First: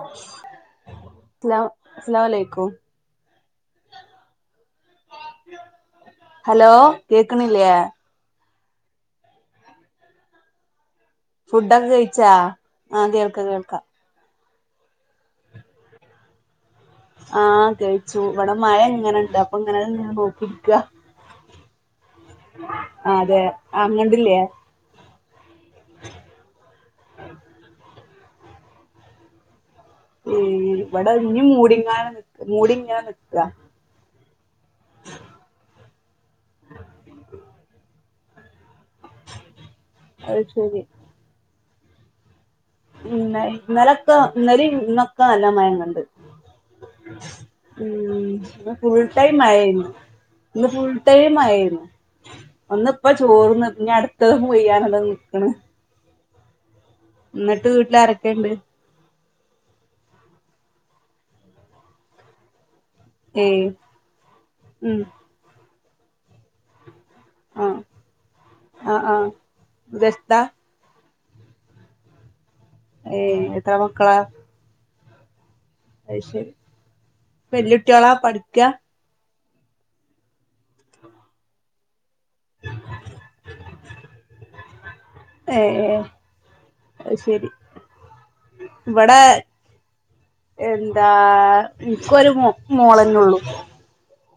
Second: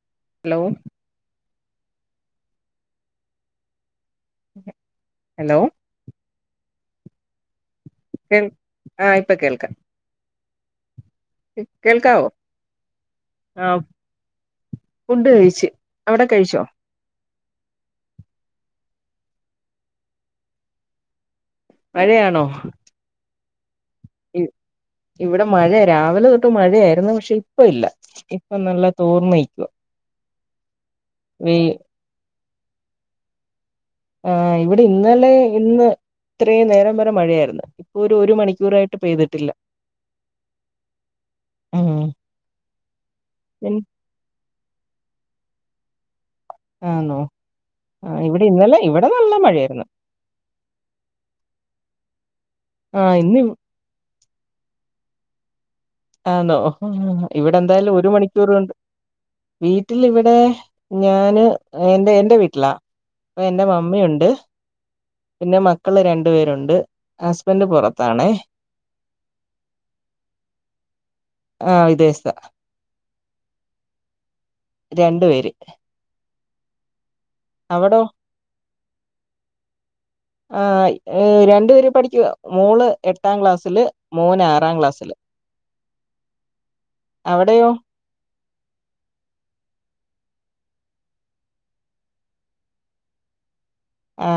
ആ [inaudible] ഹലോ അസ്സലാമുഅലൈക്കും hello hello കേക്ക്ണില്ലേ ആഹ ഇപ്പൊ കേൾക്കാ ഫുഡൊക്കെ കേൾക്കാവോ കഴിച്ചാ ആഹ കേൾക്ക ആ കേൾക്ക ഫുഡ് കഴിച്ച് അവിടെ കഴിച്ചോ ആഹ് കഴിച്ചു ഇവടെ മഴങ്ങനണ്ട് അപ്പൊ ഇങ്ങനെ നിന്ന് നോക്കിക മഴയാണോ ആ അതെ അങ്ങണ്ടില്ലേ ഇ ഇവിടെ മഴ രാവിലെ തൊട്ട് മഴയായിരുന്നു പക്ഷെ ഇപ്പ ഇല്ല ഇപ്പ നല്ല തോർന്നയിക്കുക ഉം ഇവിട ഞ്ഞി മൂടിങ്ങാണ് നി മൂടി ഇങ്ങന നിക്ക. ആഹ് ഇവിടെ ഇന്നലെ ഇന്ന് ഇത്രയും നേരം വരെ മഴയായിരുന്നു ഇപ്പൊ ഒരു ഒരു മണിക്കൂറായിട്ട് പെയ്തിട്ടില്ല അഹ് ശരി ആഹ ന്ന് ഇന്നെലൊക്കോ ഇന്നെലിം ഇന്നൊക്കെ നല്ല മഴന്നണ്ട് ആന്നോ ഉ ആ ഇവിടെ അ ഇന്നലെ ഫുൾ ഇവിടെ നല്ല ടൈം മഴയായിരുന്നു ആയരുന്നു ഇന്ന് ഫുൾ ടൈം മഴ ആയിരുന്നു ഒന്ന് ആ ഇപ്പോൾ ഇന്ന് ചോർന്നു ഇഞ് അടുത്തത് പൊയ്യാനതാ നിക്ക്ണ് ആന്നോ ഇവടെ എന്തായാലും ഒരു വീട്ടിലാരൊക്കെണ്ട് മണിക്കൂറോണ്ട് വീട്ടിൽ ഇവിടെ ഞാന് എൻറെ വീട്ടിലാ പ്പൊ എന്റെ ഏയ് മമ്മയുണ്ട് ഉം പിന്നെ മക്കള് രണ്ടു പേരുണ്ട് ഹസ്ബന്റ് ആഹ് പൊറത്താണേ ആഹ് ആഹ് വ്യസ്ടാ ആ വിദേശ്ത്ത ഏയ് എത്ര മക്കളാ രണ്ടു പേര് അത് ശരി അവിടോ വെല്ലുട്ട്യാളാ പഠിക്കാ ആ രണ്ടുപേരെ പഠിക്കുക മോൾ എട്ടാം ക്ലാസ്സില് മൂന്ന ആറാം ക്ലാസ്സില് ഏഹ് ഏഹ് അഹ് ശരി അവിടെയോ ഇവടെ എന്താ ഇൻക്കൊരു മോ മോളന്നള്ളൂ ആ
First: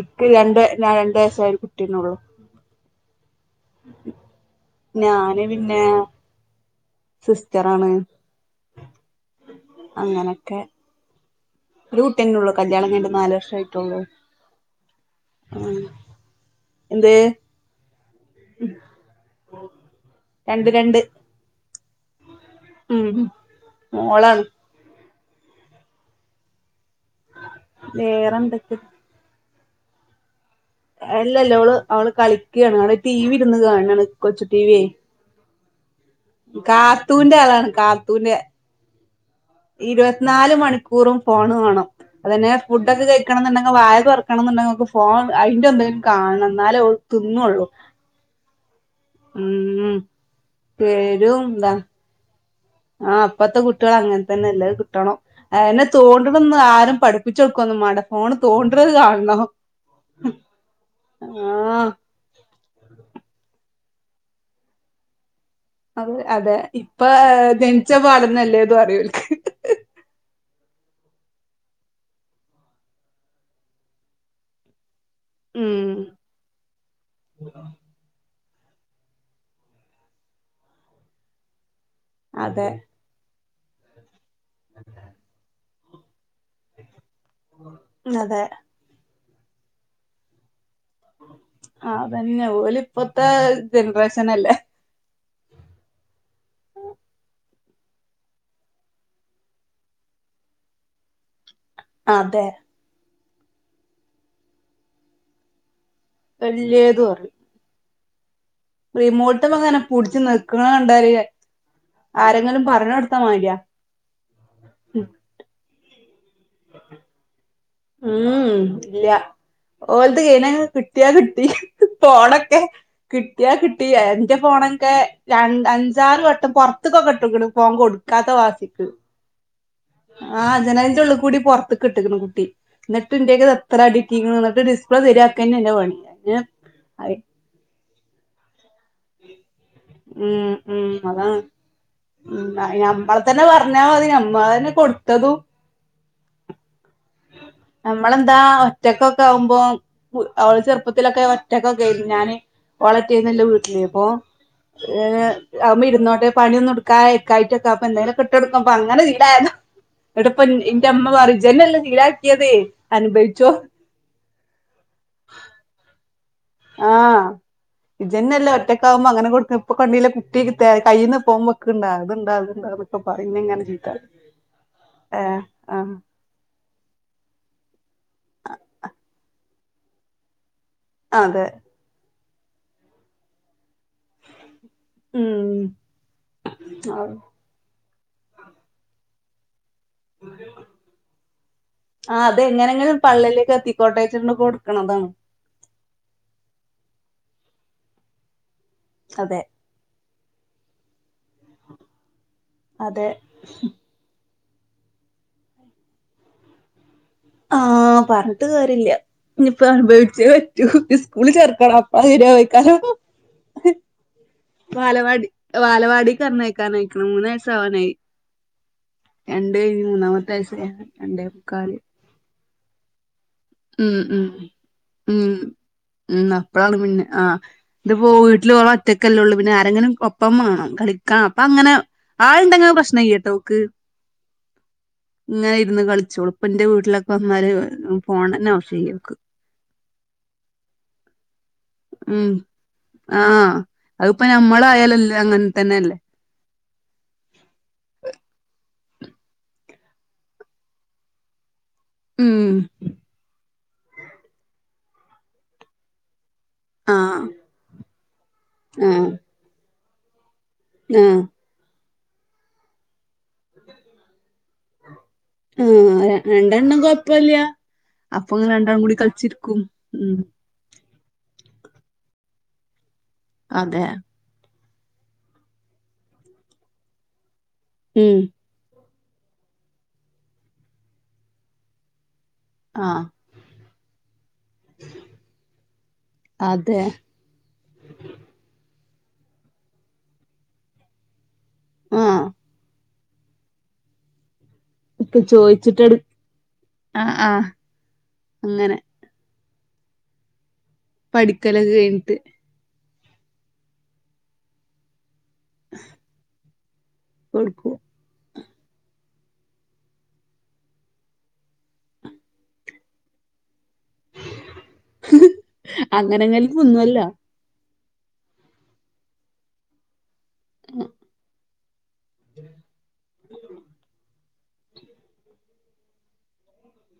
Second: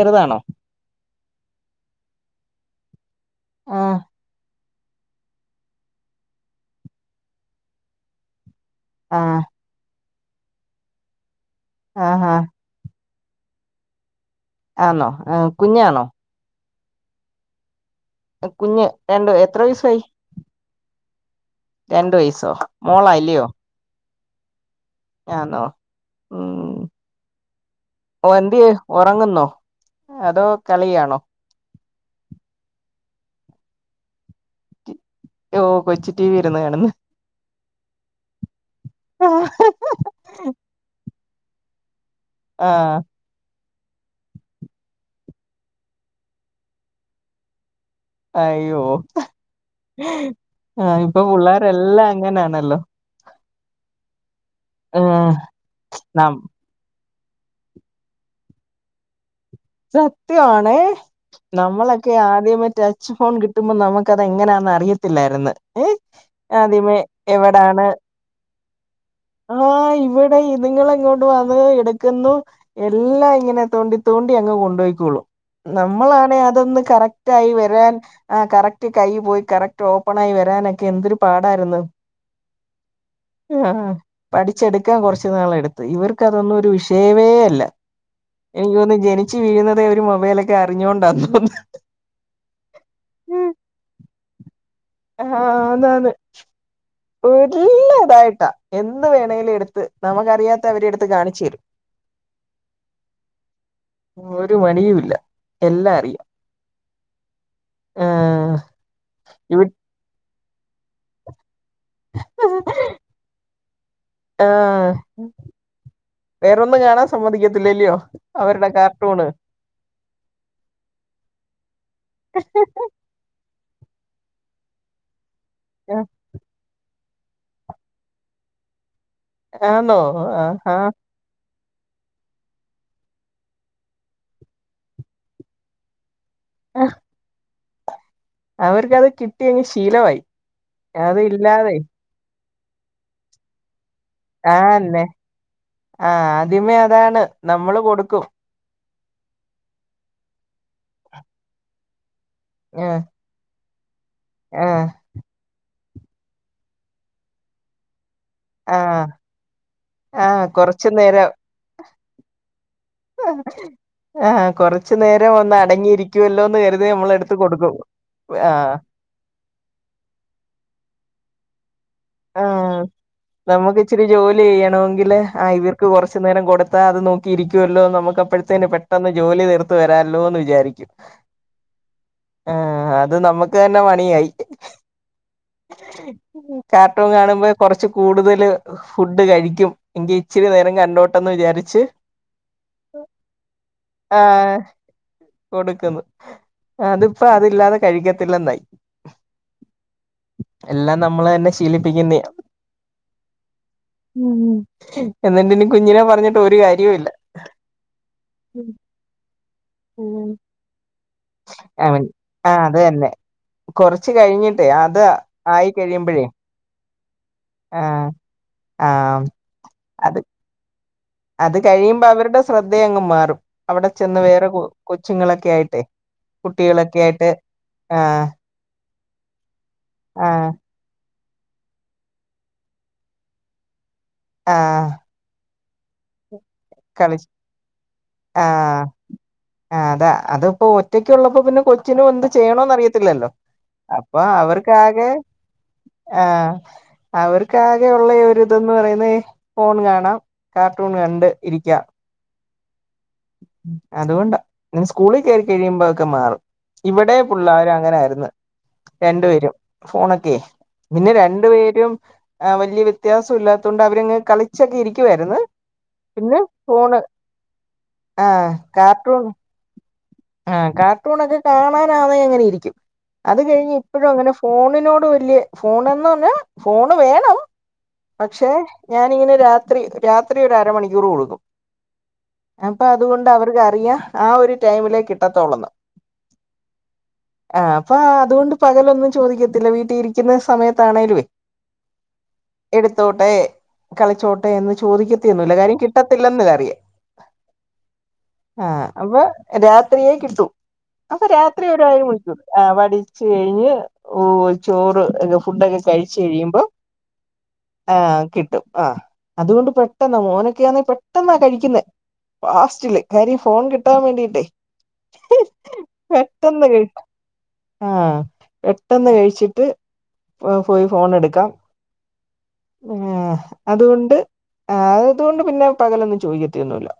ഇക്ക് രണ്ട് ഞാ രണ്ട് വയസ്സായ ഒരു കുട്ടിന്നെ ഒള്ളു ആ ഞാന് പിന്നെ സിസ്റ്ററാണ് ആഹ അങ്ങനെക്കെ ഒരു കുട്ടി ആഹാ ന്നെയെള്ളൂ കല്യാണം കഴിഞ്ഞിട്ട് നാല് വർഷ ആയിട്ടുള്ളൂ ആന്നോ ആ കുഞ്ഞാണോ എന്തേ കുഞ്ഞ് രണ്ടോ എത്ര വയസായി രണ്ടു രണ്ട് രണ്ടു വയസ്സോ ഉം മോളാല്ലയോ മോളാണ് ഞാനോ ഉ ഓ എന്തെ വേറെന്തൊക്കെ ഉറങ്ങുന്നോ അതോ കളിയാണോ ല്ലോ അവള് കളിക്കയാണ് അവള ടി വി ഇരുന്ന് കാണാണ് കൊച്ചു ടിവിയെ ഓഹ കൊച്ചു ടിവി ഇരുന്ന കാണുന്ന കാത്തുന്റെ ആളാണ് കാത്തുന്റെ ആഹ് ഇരുവത്ത്നാല് മണിക്കൂറും ഫോണ് വാണം അതന്നെ ആ ഫുഡൊക്കെ ക വായ തുറക്കണം എന്നുണ്ടെങ്കിൽ വായ തുറക്കണം എന്നുണ്ടെങ്കിൽ അവൾക്ക് ഫോൺ അതിന്റെറെ എന്തേലും കാണണം എന്നേലേ തിന്നള്ളൂ അയ്യോ ആഹ് ഇപ്പൊ പുള്ളേരെല്ലാം അങ്ങനാണല്ലോ ആ ഇപ്പത്തെ കുട്ട്യള് അങ്ങൻതന്നെല്ലേ അത് കിട്ടണം ആഹ് അഅന്നെ നം തോണ്ട്ണൊന്നും ആരും പഠ [unintelligible] മാണ്ട ഫോൺ തോണ്ട്ണത് കാണണം സത്യണ ആഹ് നമ്മളൊകെ ക്ക് ആദ്യമേ ടച്ച് ഫോൺ കിട്ടുമ്പോ നമ്മക്കതെങ്ങനെന്നറിയത്തില്ലായി രുന്നു അത അതെ ഇപ്പൊ ജനിച്ച പാടന്നല്ലേതും അറിയോല്‍ക്ക് ആഹ് ഇവിടെ ഇത്ങ്ങൾ എങ്ങോണ്ടൊ അത് ഇട്ക്കുന്നു എല്ലാം ഇങ്ങനെ തോണ്ടി തോണ്ടി അങ് കൊണ്ടൊയ്കോളും ഉം നമ്മളാണേ അതൊന്ന് കറക്റ്റായി വരാൻ ആ കറക്റ്റ് കൈയിൽ പോയി കറക്റ്റ് ഓപ്പൺ ആയി വരാനൊക്കെ എന്തൊരു പാടായിരുന്നു അതെ ആ പഠിച്ചെടുക്കാൻ കുറച്ചു നാള എടുത്ത് ഇവർക്ക് അതൊന്നും ഒരു വിഷയമേ അല്ല അതെ എനിക്ക്തോന്നുന്നു ജനിച്ചു വീഴുന്നതേ ഒരു മൊബൈലേക്ക് അറിഞ്ഞോണ്ട തോന്നുന്നു ആഹ് അതന്നെ ഓല് ഇപ്പത്തെ ജനറേഷനല്ലേ ആഹ് അ ന്നാന്ന് ഓ വിട്ടിൽ ഇല്ല തായിട്ടാ എന്ത് വേണമെങ്കിലും എടുത്ത് നമുക്കറിയാത്ത അവരെ എടുത്ത് കാണിച്ചു തരും അതെ ഒരു മണിയും ഇല്ല എല്ലാം അറിയാം വലിയേത് പറയും ആഹ റിമോട്ട്മ്മങ്ങനെ പുട്ച്ച് നെക്ക്ണണ്ടാല് ആരെങ്കിലും പഞ്ഞ്ട്ത്ത മാരിയാ ആ വേറൊന്നും കാണാൻ സമ്മതിക്ക ഉം ഇല്ല ഓലത് കയിഞ്ഞ് കിട്ടിയാ കിട്ടി ഫോണൊക്കെ കിട്ടിയാ കിട്ടിയാ എന്റെ ഫോണൊക്കെ രണ്ട് അഞ്ചാറ് വട്ടം പുറത്തക്ക് ഒക്കെ ഫോൺ കൊടുക്കും ക്കാത്ത വാസിക് ആന്നോ ആഹ് ആഹാ ജനൽന്റെ ഉള്ള് കൂടി പൊറത്ത്ക്ക്ട്ട്ണ് കുട്ടി ന്ന്ട്ട് ഇന്റെക്കന്ന് എത്ര അടിട്ടീക്ക്ണ് ന്ന്ട്ട് ഡിസ്പ്ലേ ശെരിയാക്കന്നെ ഇന്റെ പണി [unintelligible] അവർക്കത് കിട്ടിയങ്ങ് ശീലമായി ഉം ഉം അത് അതാണ് ഇല്ലാതെ ഉം അ നമ്മള തന്നെ പറഞ്ഞാൽ മതി ഞ മാനേ ആന്നെ കൊടുത്തതും ആഹ് ആദ്യമേ അതാണ് നമ്മള് കൊടുക്കും നമ്മളെന്താ ഒറ്റക്കൊക്കെ ആകുമ്പോൾ അവള് ചെറുപ്പത്തിലൊക്കെ ഒറ്റക്കൊക്കെ ആയിരുന്നു ഞാന് ഓൾ ആഹ് ഒറ്റക്കല്ലേ വീട്ടിൽ അപ്പൊ ആഹ് അത്മ്മേ ഇരുന്നോട്ടെ പണി ഒന്നും ഇടുക്കാനയ്കാഞ്ഞിട്ടാകുമ്പോ എന്തേലൊ ഇട്ടൊട്കുമ്പോ അങ്ങനെ ആഹ് ശീലായതാ ഇങ്ങട്ട് പ്പൊ ആഹ് ഇന്റെ കൊറച്ചു ഇമ്മ നേരം പറിം ഇജെന്നല്ലേ ശീലാക്കേത് ആ് കൊറച്ചു നേരം ഒന്ന് അടങ്ങിയിരിക്കുമല്ലോ ആഹ് ഇജ്ജ്ന്നല്ലേ ആഹ് ഒറ്റക്കാവുമ്പോ അങ്ങനെ കൊടുക്ക ഇപ്പൊ കണ്ടീലെ കുട്ടി തെ കയ്യീന്ന് ഫോൺ വെക്ക്ണ്ടൊ ആഹ നമുക്ക് ഇച്ചിരി ജോലി ചെയ്യണമെങ്കില് ഏഹ് ആ ഇവർക്ക് കുറച്ച് ആഹ് കുറച്ച് നേരം കൊടുത്തൽ അത് നോക്കിയിരിക്കുവല്ലോ നമുക്ക് അപ്പോഴത്തേും പെട്ടെന്ന് ജോലി ത്തി ർത് വരാമല്ലോ എന്ന് വിചാരിക്കും അതെ ആഹ് അത് നമ്മക്ക് തന്നെ പണിയായി ഉം കാർട്ടൂൺ കാണുമ്പോ കൊറച്ച് കൂടുതല് ഫുഡ് കഴിക്കും എങ്കി ഇച്ചിരി നേരം കണ്ടോട്ടെന്ന് വിചാരിച്ച് ആഹ് അതെങ്ങനെങ്കിലും പള്ളീലേക്ക് എത്തിക്കോട്ടെച്ട്ട് ആഹ് കൊടുക്ക്‌ണതാണ് കൊടുക്കുന്നു അതിപ്പോ അതില്ലാതെ കഴിക്കത്തില്ലെന്നായി അതെ എല്ലാം നമ്മള്ന്നെ ശീലിപ്പിക്കുന്ന്യാ അതെ ഉ എന്നിട്ട് ഇനി കുഞ്ഞിനെ പറഞ്ഞിട്ട് ഒരു കാര്യവും ഇല്ല ആഹ പറഞ്ഞിട്ട് കാര്യമില്ല ഇനിപ്പോ അനുഭവിച്ചേ ഉം പറ്റൂ സ്കൂള് ചേർക്കണം അപ്പൊ അവൻ ആ അത് സെര്യാവയ്കാരം. തന്നെ കൊറച്ച് കഴിഞ്ഞിട്ടേ അത് ആയി കഴിയുമ്പോഴേ ക്കാനായിക്കണ് മൂന്നാഴ്ച്ച ആവാനായി ആ രണ്ട് കഴിഞ്ഞ് അത് മൂന്നാമത്തെ വയസയാണ് അത് കഴിയുമ്പോ അവരുടെ ശ്രദ്ധയ അങ്ങ് മാറും അവിടെ ഉം ചെന്ന് ഉം വേറെ ഉം കൊച്ചുങ്ങളൊക്കെ ആയിട്ടേ ഉം അപ്പഴാണ് പിന്നെ ആഹ് ഇത് പോ വീട്ടിൽ ഓള് ഒറ്റക്കല്ലേയുള്ളൂ പിന്നെ ആരെങ്കിലും ആ ഒപ്പംവേണം കളി കാ പ്പങ്ങനെ ആൾണ്ടെങ്കില് പ്രശ്നയ്യ ട്ടോൾക്ക് ആഹ് ഇങ്ങനെ ഇരുന്ന് കളിച്ചോളും പ്പന്റെ വീട്ടിലൊക്കെ കളി വന്നാല് ആ പോണന്നെ അവശ്യം ഇല്ല ഓക് ആ അതാ അത് ഇപ്പോ ഒറ്റക്ക് ഉള്ളപ്പോ പിന്നെ കൊ ച്ചിനും എന്ത് ഉം ചെയ്യണന്നറിയത്തില്ലല്ലോ ആഹ് അപ്പൊ അതിപ്പോ അവർക്കാകെ നമ്മളായാലല്ലേ അങ്ങനെ തന്നെയല്ലേ ആഹ് അവർക്കാകെയുള്ള ഒരിതന്ന് പറയുന്നെ ഫോൺ കാണാം കാർട്ടൂൺ കണ്ട് ഇരിക്ക്യ ഉം അതുകൊണ്ടാ ഇനി സ്കൂളിൽകേറി കഴിയുമ്പോ അതൊക്കെമാറും ഇവിടെ ആഹ് പിള്ളർ അങ്ങനൊയിന്ന് ആഹ് രണ്ടു പേരും ഫോണൊക്കെ പിന്നെ ആഹ് രണ്ടു പേരും വല്യ വ്യത്യാസം ഇല്ലാത്ത കൊണ്ട് അവരങ്ങ് കളിച്ചൊക്കെ ഇരിക്കുവായിരുന്നു ആ പിന്നെ രണ്ടെണ്ണം ഫോണ് കൊഴപ്പല്ല അപ്പ ആഹ് അങ്ങനെ രണ്ടെണ്ണം കൂടി കാർട്ടൂൺ കളിച്ചിരിക്കും ഉം ആഹ് കാർട്ടൂണൊക്കെ കാണാനാന്നെ ഇങ്ങനെരിക്കും അത് കഴിഞ്ഞ് അതെ എപ്പോഴും അങ്ങനെ ഫോ ഫോണിനോട് വല്യയ ഫോൺന്ന് പറഞ്ഞാ ഫോണ് വേണം ഉം പക്ഷേ ഞാനിങ്ങനെ രാത്രി രാത്രി ഒരു അരമണിക്കൂർ കൊടുക്കും അപ്പൊ ആഹ് അതുകൊണ്ടവർക്ക് അറിയാ ആഹ് ഒരു ടൈമിലേക്ക് കിട്ടത്തോളന്ന് അതെ ആ അപ്പൊ അതുകൊണ്ട് പകലൊന്നും ചോദിക്കത്തില്ല വീട്ടിൽ ഇരിക്കുന്ന സമയത്താണേങ്കലും വ്യ ആഹ എടുത്തോട്ടെ കളിച്ചോ ന്ന് ഇപ്പൊ ചോദിക്കത്തിയൊന്നുവില്ല കാര്യം ചോയിച്ചിട്ട് എടു കിട്ടത്തില്ലന്ന് ഇതറിയാം ആഹ് ആഹ് അങ്ങനെ ആഹ് അപ്പൊ രാത്രിയേ കിട്ടൂ അപ്പൊ രാത്രി പഠിക്കലൊക്കെ കഴിഞ്ഞിട്ട് [unintelligible] ആഹ് വടിച്ചുകഴിഞ്ഞ് ഓ ചോറ് ഫുഡൊക്കെ കഴിച്ച് കഴിയുമ്പോ കൊഴക്കും ആ കിട്ടും ആ അതുകൊണ്ട് പെട്ടെന്ന മോനൊക്കെയാന്നെ പെട്ടെന്നാ കഴിക്കുന്നത് ഫാസ്റ്റില് കാര്യം ഫോൺ കിട്ടാൻ വേണ്ടിയിട്ടേ അങ്ങനെങ്ങലും പെട്ടെന്ന് തിന്നുവല്ല കേക്കും ആഹ് പെട്ടെന്ന് കഴിച്ചിട്ട് പോയി ഫോൺ എടുക്കാം ആഹ് അതുകൊണ്ട് ആഹ് അതുകൊണ്ട് പിന്നെ പകലൊന്നും ചോയിക്കത്തിയൊന്നുമില്ല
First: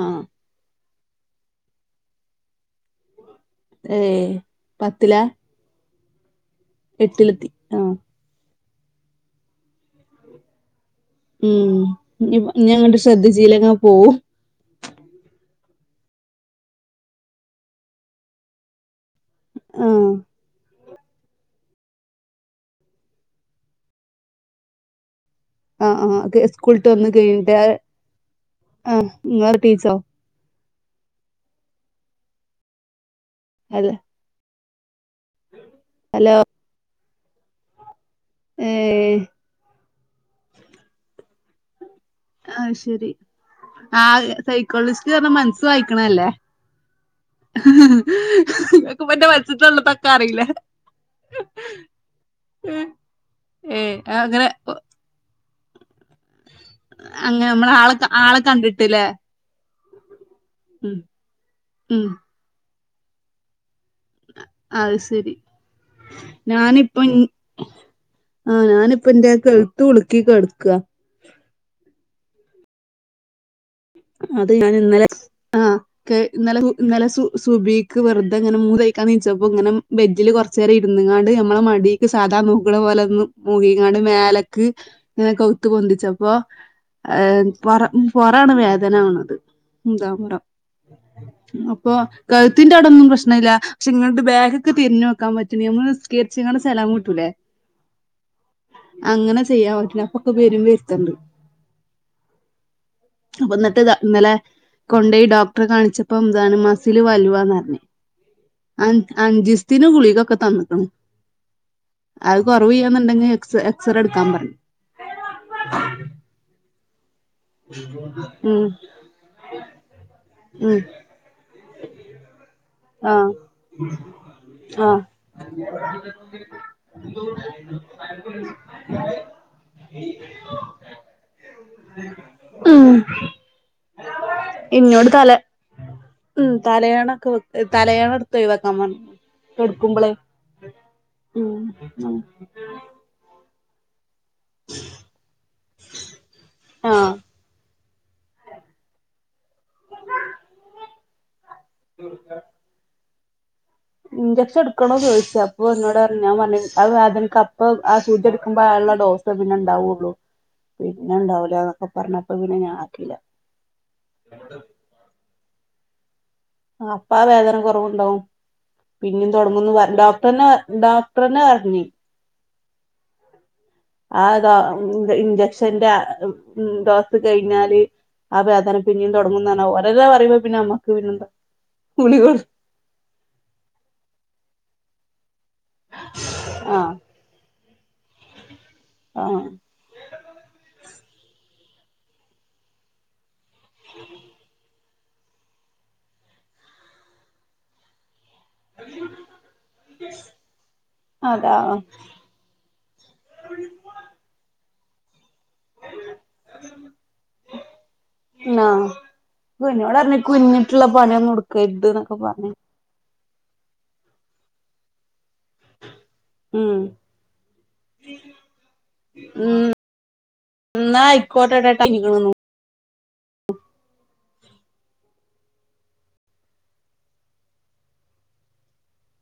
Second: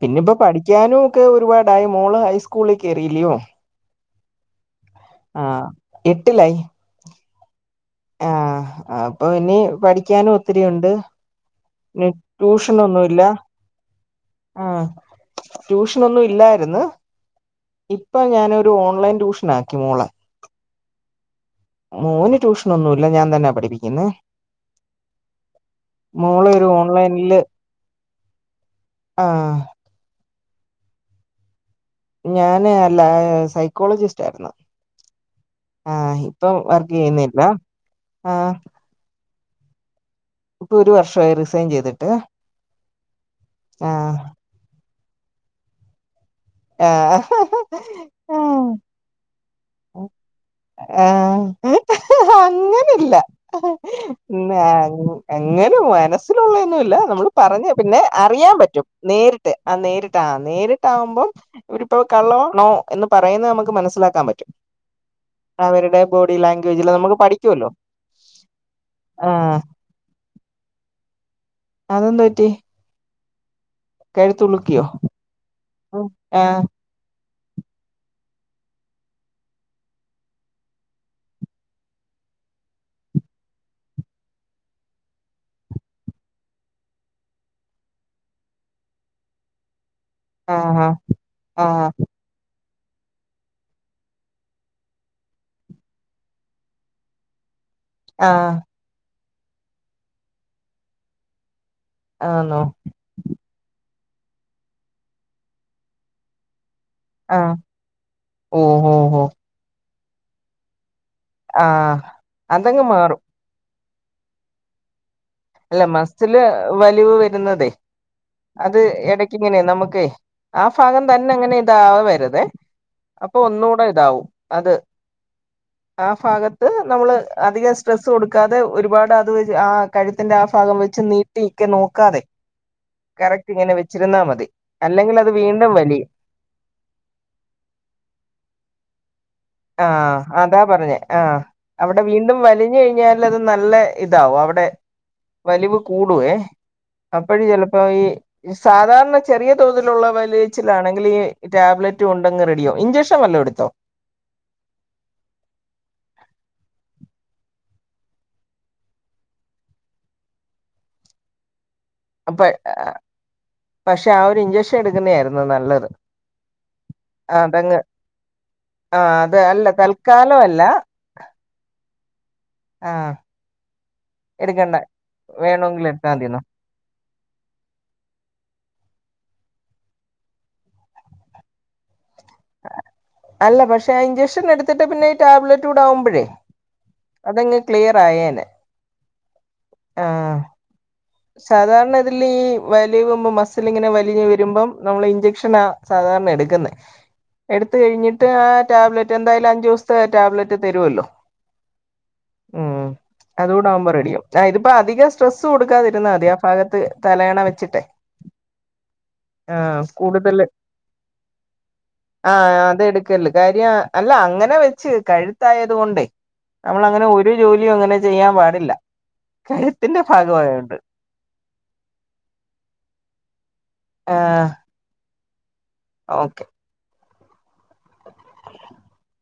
പിന്നെ ഇപ്പോ പഠിക്കാനും ഒക്കെ ഒരുപാട് ണ്ടായി മോള് ഹൈസ്കൂളിലേക്ക് കേറിയില്ലയോ ഏഹ് പത്തിലാ ആഹ് എട്ടിലായി വീട്ടിലെത്തി ഉം ആഹ് അപ്പൊ ഇനിപഠിക്കാനും ഒത്തിരിയുണ്ട് ഉം ഇനി ഇനി അങ്ങട്ട് ട്യൂഷനൊന്നുല്ല ശ്രദ്ധിച്ചിലെക്കി പോവും ആഹ് ട്യൂഷനൊന്നും ഇല്ലായിര്ന്ന് ഇപ്പൊ ഞാനൊരു ഓൺലൈൻ ട്യൂഷനാക്കി മോളെ ആഹ് മോന് ട്യൂഷൻ ഒന്നുല്ല ഞാൻ തന്നെയ പഠിപ്പിക്കുന്നേ ആഹ് ആഹ് മോളെ ഒരു സ്കൂളിട്ട് വന്ന് ഓൺലൈനില് കഴിഞ്ഞിട്ടെ ആ നിങ്ങ ആഹ് ടീച്ചോ ഞാന് അല്ല അല്ല സൈക്കോളജിസ്റ്റായിരുന്നു ആഹ് ഹലോ ഇപ്പൊ വർക്ക് ചെയ്യുന്നില്ല ആഹ് [unintelligible] പ്പൊ ഒരു വർഷായി റിസൈൻ ചെയ്തിട്ട് ആഹ് ശെരി ആ ആഹ് സൈക്കോളജിസ്റ്റ് പറഞ്ഞ മനസ്സ് വായിക്കണ അല്ലേ ആഹ് ക്ക മറ്റേ വച്ചിട്ടള്ളതൊക്കെ അറിയില്ല ആഹ് അങ്ങനില്ല ഏഹ് അങ്ങനെ എങ്ങനെ മനസ് ഇതിലുള്ളൊന്നല്ല നമ്മൾ അങ്ങനെ പറഞ്ഞ നമ്മളെ ആളെ പിന്നെ ആളെ അറിയാൻ പറ്റും കണ്ടിട്ടില്ലേ നേരിട്ട് ആ നേരിട്ടാ ഉം നേരിട്ടാവുമ്പോൾ ഒരിപ്പൊ ഉം കള്ളോണോ എന്ന് പറയുന്നത് നമുക്ക് മനസ്സിലാക്കാൻ പറ്റും അത് ശരി അവരുടെ ബോഡി ലാംഗ്വേജില് ഞാനിപ്പ ഇൻ നമുക്ക് പഠിക്കുവല്ലോ ആഹ് ഞാനിപ്പ എന്റെ ആഹ് കെഴുത്ത് ഉളുക്കി കിടക്കുക അതെന്തു പറ്റി അത് ഞാൻ കഴുത്തുളുക്കിയോ ഇന്നലെ ആ ക്ക്‌ ഇന്നലെ ആഹ് ന്നല്ലെ സു സുബീക്ക് വെറുതെ ഇങ്ങനെ മൂതയ്ക്കാൻ നീച്ചപ്പോ ങ്ങനെ ബെജില് കോറച്ചേരം ഇരുന്ന്ങ്ങാണ്ട് അമ്മളെ മടി ക്ക്‌ സാധാ നൂക്ക്‌ണ പോലെ നൂക്കിങ്ങാണ്ട് മേലേക്ക്‌ ങ്ങനെ കൗത്ത് പൊന്തിച്ചപ്പോ പെറ പെറാണ് വേ ഇതാണത് മന്താമുറം ആഹ് ആഹ് അപ്പൊ കഴുത്തിന്റെ അവിടൊന്നും പ്രശ്ന ഇല്ല പക്ഷെ ഇങ്ങട് ബാക്ക്ക്ക് തിരിഞ്ഞോക്കാൻ പറ്റ്ണ് മ്മള് നിസ്കേരിച്ച്ങ്ങാണ്ട് സലാം വീട്ടുലെ ആഹ് അങ്ങനെ ചെയ്യാൻപറ്റൂല പ്പൊക്കെ വരും വരുത്തുണ്ട് ആന്നോ അപ്പ എന്നിട്ട് ഇന്നലെ കൊണ്ടഈ ഡോക്ടറെ കാണിച്ചപ്പോ എതാണ് മ ഞ്ചില് വാൽവാന്ന് ആഹ് പറഞ്ഞ് ഓഹ് അഹ് ഓഹ് ഓഹ് അഞ്ചുസ്തേന് ഗുളികയൊക്കെ തന്ന്ക്കണു ആഹ് അത് അതങ്ങ് മാറും കൊറവ്ചെയ്യൂന്നുണ്ടെങ്കി എക്സ് എക്സറേ എടുക്കാൻ പറഞ്ഞ് അല്ല മസില് വലിവ് വ ന്നതേ ഉം അത് എടക്കിങ്ങനെ നമ്മക്കെ ആ ഉം ഭാഗം തന്നെ ഇങ്ങനിതാവരുതേ ആഹ് അപ്പൊ ഒന്നുടെ ഇതാവും അത് ആഹ് ആ ഭാഗത്ത് നമ്മള് അധികം സ്ട്രെസ്സ് കൊടുക്കാതെ ഒരുപാട് അത് ആ കഴുത്തിന്റെ ആ ഭാഗം വെച്ച് നീട്ടിക്കെ നോക്കാതെ ഉം കറക്റ്റ് ഇങ്ങനെ വെച്ചിരുന്നാ മതി ഇന്നോട് തല അല്ലെങ്കിലത് വീണ്ടും വലിയും ഉം തലയാണൊക്കെ വെ തലയാണ എടുത്ത് ഒയിവാക്കാൻ പറഞ്ഞു കെടുക്കുമ്പളേ ആഹ് അതാ പറഞ്ഞേ ആഹ് ഉം അവിടെ ഉം വീണ്ടും വലിഞ്ഞുകയിഞ്ഞാ ത് നല്ല ഇതാവും അവിടെ വലിവ് കൂടുവേ ആഹ് അപ്പോഴ ചെല ഇപ്പൊ ഈ സാധാരണ ചെറിയ തോതിലുള്ള വലിയച്ചിലാണെങ്കിൽ ഈ ടാബ്ലറ്റ് കൊണ്ടങ്ങ് റെഡിയാക്കും ഇഞ്ചെക്ഷൻ വല്ലോ എടുത്തോ ഇഞ്ചെക്ഷൻ എടുക്കണോ ചോദിച്ചത് അപ്പൊ എന്നോട് പറഞ്ഞ് ഞാൻ പറഞ്ഞ അത് വദ കപ്പ് ആ സൂചയ എടുക്കുമ്പോ ആള്ള ഡോസ് ഇപ്പം പിന്നെ ഉണ്ടാവുള്ളൂ പിന്നെ ഉണ്ടാവില്ല അപ്പൊ പറഞ്ഞപ്പ അപ്പ പിന്നെ ഞാൻ ആക്കില്ല എടുക്കുന്നയായിരുന്നു നല്ലത് ആഹ് അപ്പ വേദന അതങ്ങ് കൊറവുണ്ടാവും ആ പിന്നേം അത് അല്ല തുടങ്ങുന്ന് തൽക്കാലം ഡോക്ടർന്ന് അല്ല ഡോ [unintelligible] ആഹ് ആഹ് അതാ ഇഞ്ച ഇഞ്ചക്ഷന്റ വേണമെങ്കിൽ എടുത്താൽ മതിന്നോ ഡോസ് കഴിഞ്ഞാല് അതെ അതാണ് പിന്നീും തുടങ്ങുന്നന്ന ഒരെല്ലാം പറയുമ്പോ പിന്നെ നമ്മക്ക് പിന്നെന്താ [inaudible] അല്ല പക്ഷെ ഇഞ്ചക്ഷൻ എടുത്തിട്ട് പിന്നെ ഈ ടാബ്ലറ്റ് കൂടാവുമ്പോഴേ ആഹ് അതങ്ങ് ക്ലിയർ ആയേനെ ആഹാ ആഹ് സാധാരണ ഇതിൽ ഈ വലിവും മസിൽ ഇങ്ങനെ വലിഞ്ഞ് വരുമ്പം നമ്മൾ ഇഞ്ചക്ഷനാ സാധാരണ എടുക്ക്ന്ന എടുത്ത് കഴിഞ്ഞിട്ട് ആഹ് ടാബ്ലറ്റ് എന്തായാലും അഞ്ചു ദിവസത്തെ ടാബ്ലറ്റ് തരുവല്ലോ അതാ ആഹ് ഉം അതുകൂട ആവുമ്പോ റെഡിയാവും ഇതിപ്പ അധികം സ്ട്രെസ്സ് കൊടുക്കാതിരി [unintelligible] ഭാഗത്ത് തലേണ വെച്ചിട്ടെ ആഹ് ആഹ് ന്നോട് കൂടുതല് കുനിഞ്ഞിട്ടുള്ള പണിയൊന്ന് എടുക്കരുതെന്നൊക്കെ പറഞ്ഞു ആഹ് അതെടുക്കല്ല് കാര്യം അല്ല അങ്ങനെ വെച്ച് കഴുത്തായത് കൊണ്ടേ ഉം നമ്മൾ അങ്ങനെ ഒരു ജോലിയും അങ്ങനെ ചെയ്യാൻ പാടില്ല, കഴുത്തിന്റെ ഭാഗമായൊണ്ട് [unintelligible] നിങ്ങളൊന്നും ആഹ് ഓക്കെ [inaudible]